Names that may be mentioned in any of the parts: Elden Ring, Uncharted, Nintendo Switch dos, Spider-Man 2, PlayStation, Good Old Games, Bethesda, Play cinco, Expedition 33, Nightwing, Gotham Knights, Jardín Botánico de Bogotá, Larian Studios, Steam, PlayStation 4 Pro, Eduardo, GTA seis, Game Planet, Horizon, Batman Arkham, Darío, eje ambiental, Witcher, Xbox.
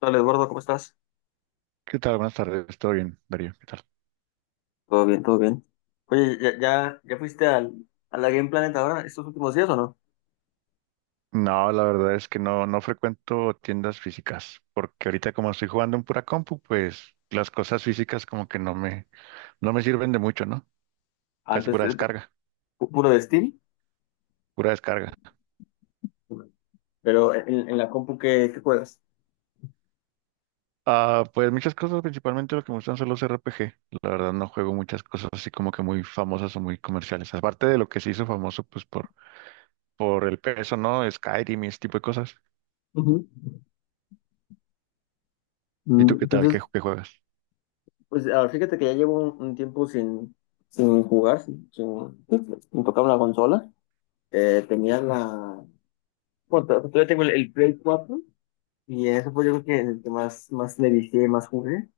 Hola Eduardo, ¿cómo estás? ¿Qué tal? Buenas tardes, ¿todo bien, Darío? ¿Qué tal? Todo bien, todo bien. Oye, ¿Ya fuiste a la Game Planet ahora estos últimos días o no? No, la verdad es que no frecuento tiendas físicas, porque ahorita como estoy jugando en pura compu, pues las cosas físicas como que no me sirven de mucho, ¿no? Casi Antes, pura descarga, puro de Steam, pura descarga. pero en la compu que juegas. Ah, pues muchas cosas, principalmente lo que me gustan son los RPG. La verdad no juego muchas cosas así como que muy famosas o muy comerciales. Aparte de lo que se hizo famoso, pues por el peso, ¿no? Skyrim y ese tipo de cosas. Ujú. ¿Y tú Mm, qué tal? Entonces, ¿Qué juegas? pues ahora fíjate que ya llevo un tiempo sin jugar, sin tocar una consola. Tenía Bueno, todavía tengo el Play cuatro y eso fue, yo creo, que el que más, más le dije, más jugué.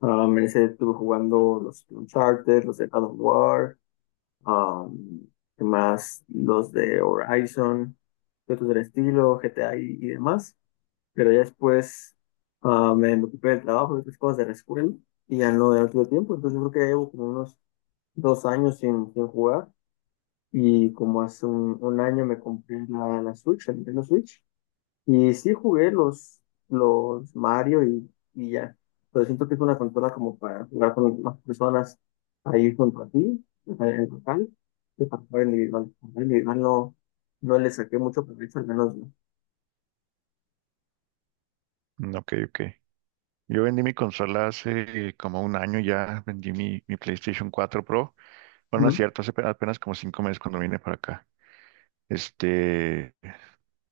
Ah, me ese estuve jugando: los Uncharted, los de God of War, um, ¿qué más? Los de Horizon, de otros del estilo, GTA y demás. Pero ya después me ocupé del trabajo y otras cosas de la escuela y ya no, ya no tuve tiempo. Entonces yo creo que llevo como unos dos años sin jugar, y como hace un año me compré la Switch, el Nintendo Switch. Y sí jugué los Mario y ya. Pero siento que es una consola como para jugar con más personas ahí junto a ti, o sea, en total, que para jugar individual. Jugar individual no, no le saqué mucho provecho, al menos no. Mm, Ok, ok. Yo vendí mi consola hace como un año ya, vendí mi PlayStation 4 Pro. Bueno, no es Ujú, cierto, hace apenas como 5 meses cuando vine para acá. Este,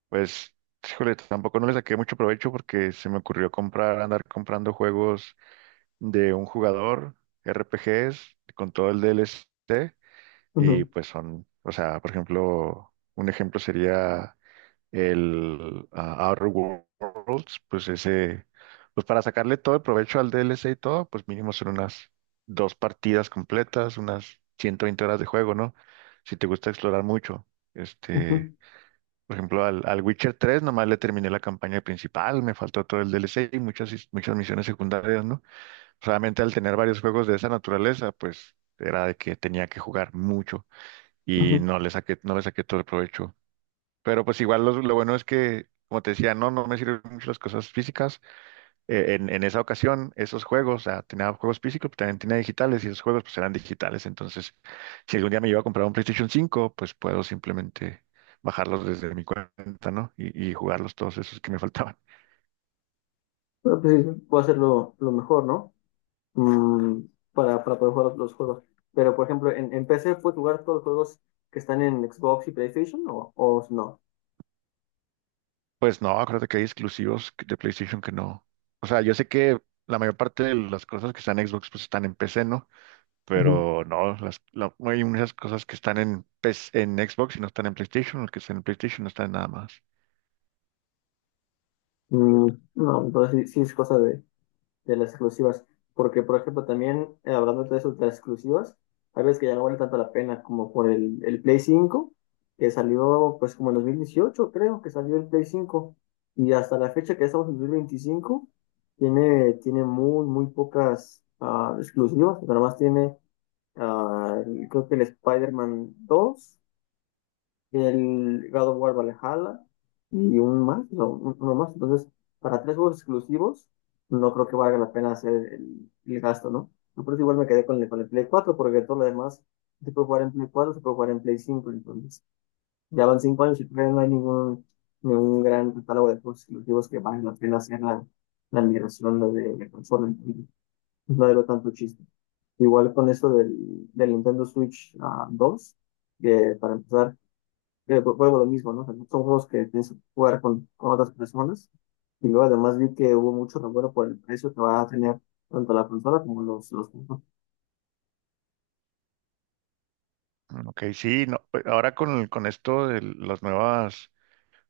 pues, híjole, tampoco no le saqué mucho provecho porque se me ocurrió comprar, andar comprando juegos de un jugador, RPGs, con todo el DLC, y ujú, pues son, o sea, por ejemplo, un ejemplo sería el Outer Worlds, pues ese, pues para sacarle todo el provecho al DLC y todo, pues mínimo son unas dos partidas completas, unas 120 horas de juego, ¿no? Si te gusta explorar mucho. Este, ujú, por ejemplo, al Witcher 3 nomás le terminé la campaña principal, me faltó todo el DLC y muchas misiones secundarias, ¿no? Solamente al tener varios juegos de esa naturaleza, pues era de que tenía que jugar mucho y ujú. no le saqué todo el provecho. Pero pues igual lo bueno es que, como te decía, no me sirven mucho las cosas físicas. En esa ocasión, esos juegos, o sea, tenía juegos físicos, pero también tenía digitales y esos juegos pues eran digitales. Entonces, si algún día me llevo a comprar un PlayStation 5 pues puedo simplemente bajarlos desde mi cuenta, ¿no? Y jugarlos todos esos que me faltaban. Pero pues sí, puedo hacerlo lo mejor, ¿no? Mm, para poder jugar los juegos. Pero, por ejemplo, en PC, ¿puedes jugar todos los juegos que están en Xbox y PlayStation o no? Pues no, acuérdate que hay exclusivos de PlayStation que no. O sea, yo sé que la mayor parte de las cosas que están en Xbox pues están en PC, ¿no? Ujú. Pero no, hay muchas cosas que están en, PS en Xbox y no están en PlayStation, los que están en PlayStation no están en nada más. Mm, no, entonces sí, sí es cosa de las exclusivas. Porque, por ejemplo, también, hablando de eso, de las exclusivas, hay veces que ya no vale tanto la pena, como por el Play cinco, que salió pues como en 2018, creo, que salió el Play cinco. Y hasta la fecha, que estamos en 2025, tiene, tiene muy, muy pocas exclusivas. Nada más tiene, creo que el Spider-Man 2, el God of War Valhalla, y un más, no, uno más. Entonces, para tres juegos exclusivos, no creo que valga la pena hacer el gasto, ¿no? Yo por eso igual me quedé con con el Play 4, porque todo lo demás se puede jugar en Play 4, se puede jugar en Play 5. Entonces ya van cinco años y todavía no hay ningún, ningún gran catálogo de juegos exclusivos que valga la pena hacer la migración, ¿no?, de consola. Entonces, no le veo tanto chiste. Igual con esto del Nintendo Switch dos, que para empezar, vuelvo a lo mismo, ¿no? O sea, son juegos que tienes que jugar con otras personas. Y luego además vi que hubo mucho revuelo por el precio que va a tener tanto la consola como juegos. Mm, Ok, sí, no, ahora con esto de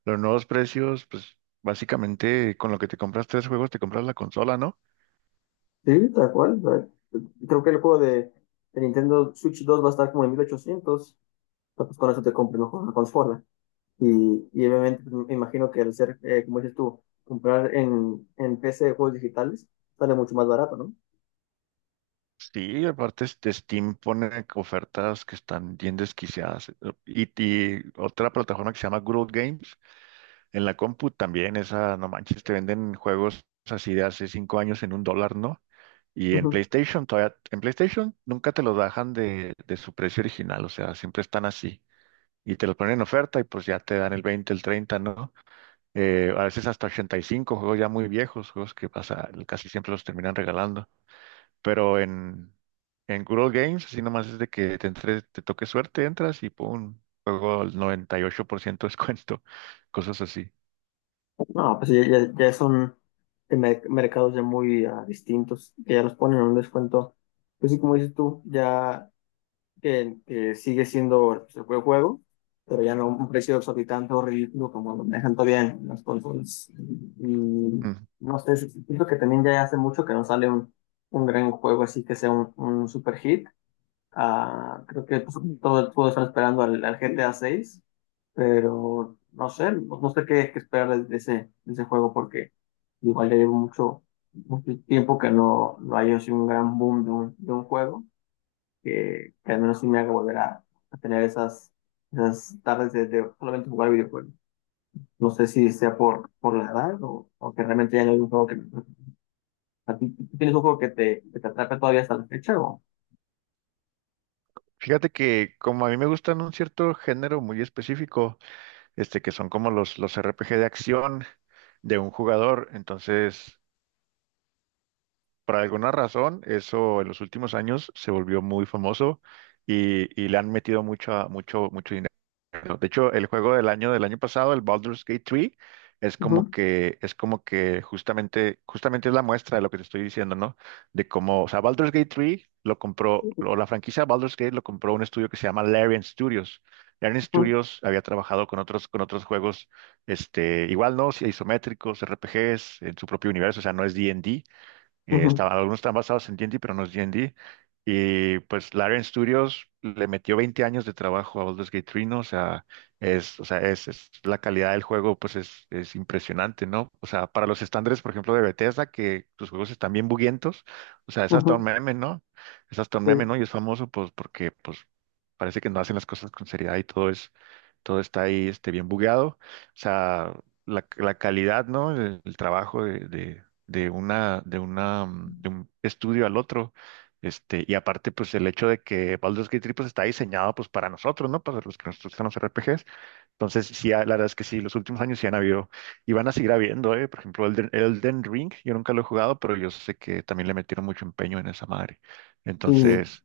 los nuevos precios, pues básicamente con lo que te compras tres juegos te compras la consola, ¿no? Sí, tal cual. eh, Creo que el juego de Nintendo Switch dos va a estar como en 1.800, pero pues con eso te compras una consola. Y obviamente pues, me imagino que al ser, como dices tú, comprar en PC de juegos digitales, sale mucho más barato, Sí, aparte este Steam pone ofertas que están bien desquiciadas. Y otra plataforma que se llama Good Old Games, en la compu también, esa, no manches, te venden juegos así de hace 5 años en 1 dólar, ¿no? Y en ¿no? PlayStation todavía, en PlayStation nunca te los bajan de su precio original, o sea, siempre están así. Y te los ponen en oferta y pues ya te dan el 20 el 30, ¿no? A veces hasta 85 juegos ya muy viejos, juegos que pasa, casi siempre los terminan regalando. Pero en Good Old Games, así nomás es de que te entre, te toque suerte, entras y pum, juego al 98% descuento, cosas así. No, pues ya, ya son de mercados ya muy distintos, que ya los ponen a un descuento. Pues sí, como dices tú, ya que sigue siendo, pues, el buen juego, pero ya no un precio exorbitante o ridículo, como lo manejan todavía en las consolas. Y Mm. no sé, sí, sí, siento que también ya hace mucho que no sale un gran juego así, que sea un super hit. Creo que pues, todos están esperando al GTA seis, pero no sé, no sé qué, qué esperar de ese juego, porque igual ya llevo mucho, mucho tiempo que no, no haya sido un gran boom de un juego que al menos sí me haga volver a tener esas, esas tardes de solamente jugar videojuegos. No sé si sea por la edad o que realmente ya no hay un juego que me... atrape. ¿A tú tienes un juego que te atrape todavía hasta la fecha o...? Fíjate que como a mí me gustan un cierto género muy específico, este, que son como los RPG de acción de un jugador. Entonces, por alguna razón, eso en los últimos años se volvió muy famoso y le han metido mucho, mucho, mucho, bueno, de hecho, el juego del año pasado, el Baldur's Gate 3, es como Ujú, que, es como que justamente es la muestra de lo que te estoy diciendo, ¿no? De cómo, o sea, Baldur's Gate 3 lo compró, o la franquicia Baldur's Gate lo compró un estudio que se llama Larian Studios. Larian ujú, Studios había trabajado con otros juegos, este, igual, ¿no? Sí, isométricos, RPGs, en su propio universo, o sea, no es d and D. Ujú, Algunos están basados en D&D, pero no es D&D. Y D. Y pues Larian Studios le metió 20 años de trabajo a Baldur's Gate 3, ¿no? O sea, o sea, la calidad del juego, pues es impresionante, ¿no? O sea, para los estándares, por ejemplo, de Bethesda, que sus juegos están bien buguientos, o sea, es hasta un ujú, meme, ¿no? Es hasta un meme, ¿no? sí. Y es famoso, pues, porque, pues, parece que no hacen las cosas con seriedad y todo está ahí, este, bien bugueado. O sea, la calidad, ¿no? El trabajo de de un estudio al otro. Este, y aparte, pues el hecho de que Baldur's Gate 3 pues, está diseñado pues para nosotros, ¿no? Para los que nos gustan los RPGs. Entonces, sí, la verdad es que sí, los últimos años sí han habido y van a seguir habiendo, ¿eh? Por ejemplo, Elden Ring, yo nunca lo he jugado, pero yo sé que también le metieron mucho empeño en esa madre. Y Entonces,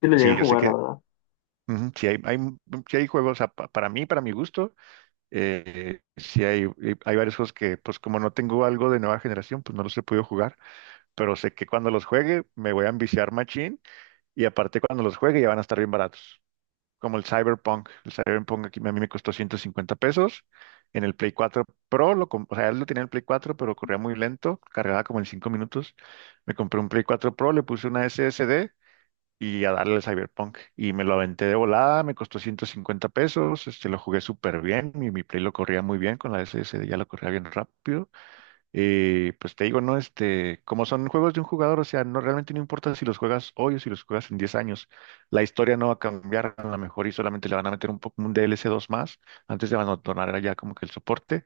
sí lo llegué sí, a yo sé jugar, la que verdad. ujú, sí hay juegos, o sea, para mí, para mi gusto, hay varios juegos que, pues como no tengo algo de nueva generación, pues no los he podido jugar, pero sé que cuando los juegue me voy a ambiciar machín y aparte cuando los juegue ya van a estar bien baratos. Como el Cyberpunk. El Cyberpunk aquí a mí me costó 150 pesos. En el Play 4 Pro, o sea, él lo tenía en el Play 4, pero corría muy lento, cargaba como en 5 minutos. Me compré un Play 4 Pro, le puse una SSD y a darle al Cyberpunk. Y me lo aventé de volada, me costó 150 pesos, este, lo jugué súper bien, mi Play lo corría muy bien con la SSD, ya lo corría bien rápido. Pues te digo, ¿no? Este, como son juegos de un jugador, o sea, no, realmente no importa si los juegas hoy o si los juegas en 10 años, la historia no va a cambiar a lo mejor y solamente le van a meter un poco un DLC 2 más antes de abandonar ya como que el soporte,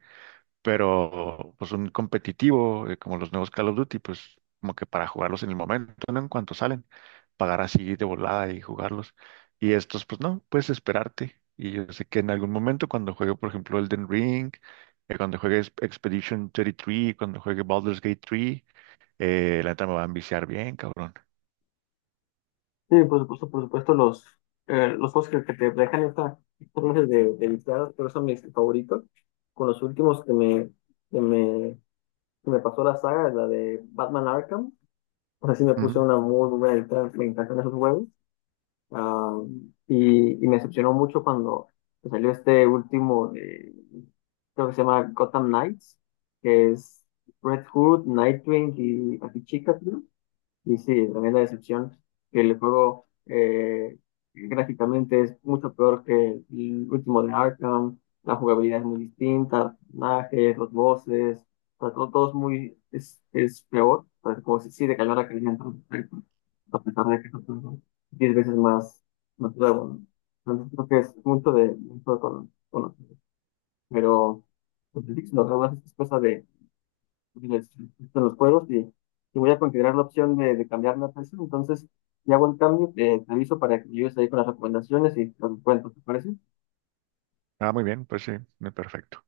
pero pues un competitivo, como los nuevos Call of Duty, pues como que para jugarlos en el momento, ¿no? En cuanto salen, pagar así de volada y jugarlos. Y estos, pues no, puedes esperarte. Y yo sé que en algún momento, cuando juegue, por ejemplo, Elden Ring, cuando juegue Expedition 33, cuando juegue Baldur's Gate 3, la neta me va a enviciar bien, cabrón. Sí, por supuesto, los juegos que te dejan esta esta clase de viciadas, pero son mis favoritos. Con los últimos que me, que me, que me pasó, la saga, la de Batman Arkham, pues así me puse Ujú. una muy buena viciada, me encantan esos juegos. Ah, y me decepcionó mucho cuando salió este último, de, creo que se llama Gotham Knights, que es Red Hood, Nightwing y Batichica, y sí, tremenda decepción, que el juego, gráficamente, es mucho peor que el último de Arkham. La jugabilidad es muy distinta, personajes, los voces, o sea, todo, todo es muy, es peor. O sea, como si sí decayó la calidad en todo aspecto, a pesar de que es otro juego 10 veces más, más nuevo, ¿no? Entonces creo que es mucho de, mucho pero pues, sí, lo demás es cosa de, les gustan los juegos, y voy a considerar la opción de cambiar la PC. Entonces, ya hago el cambio, te aviso para que llegues ahí con las recomendaciones y los cuentos, ¿te parece? Ah, muy bien, pues sí, muy perfecto.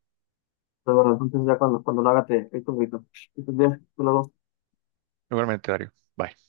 Pero bueno, entonces ya cuando, cuando lo haga te te echo un grito. Que estés bien, hasta luego. Igualmente, Dario. Bye.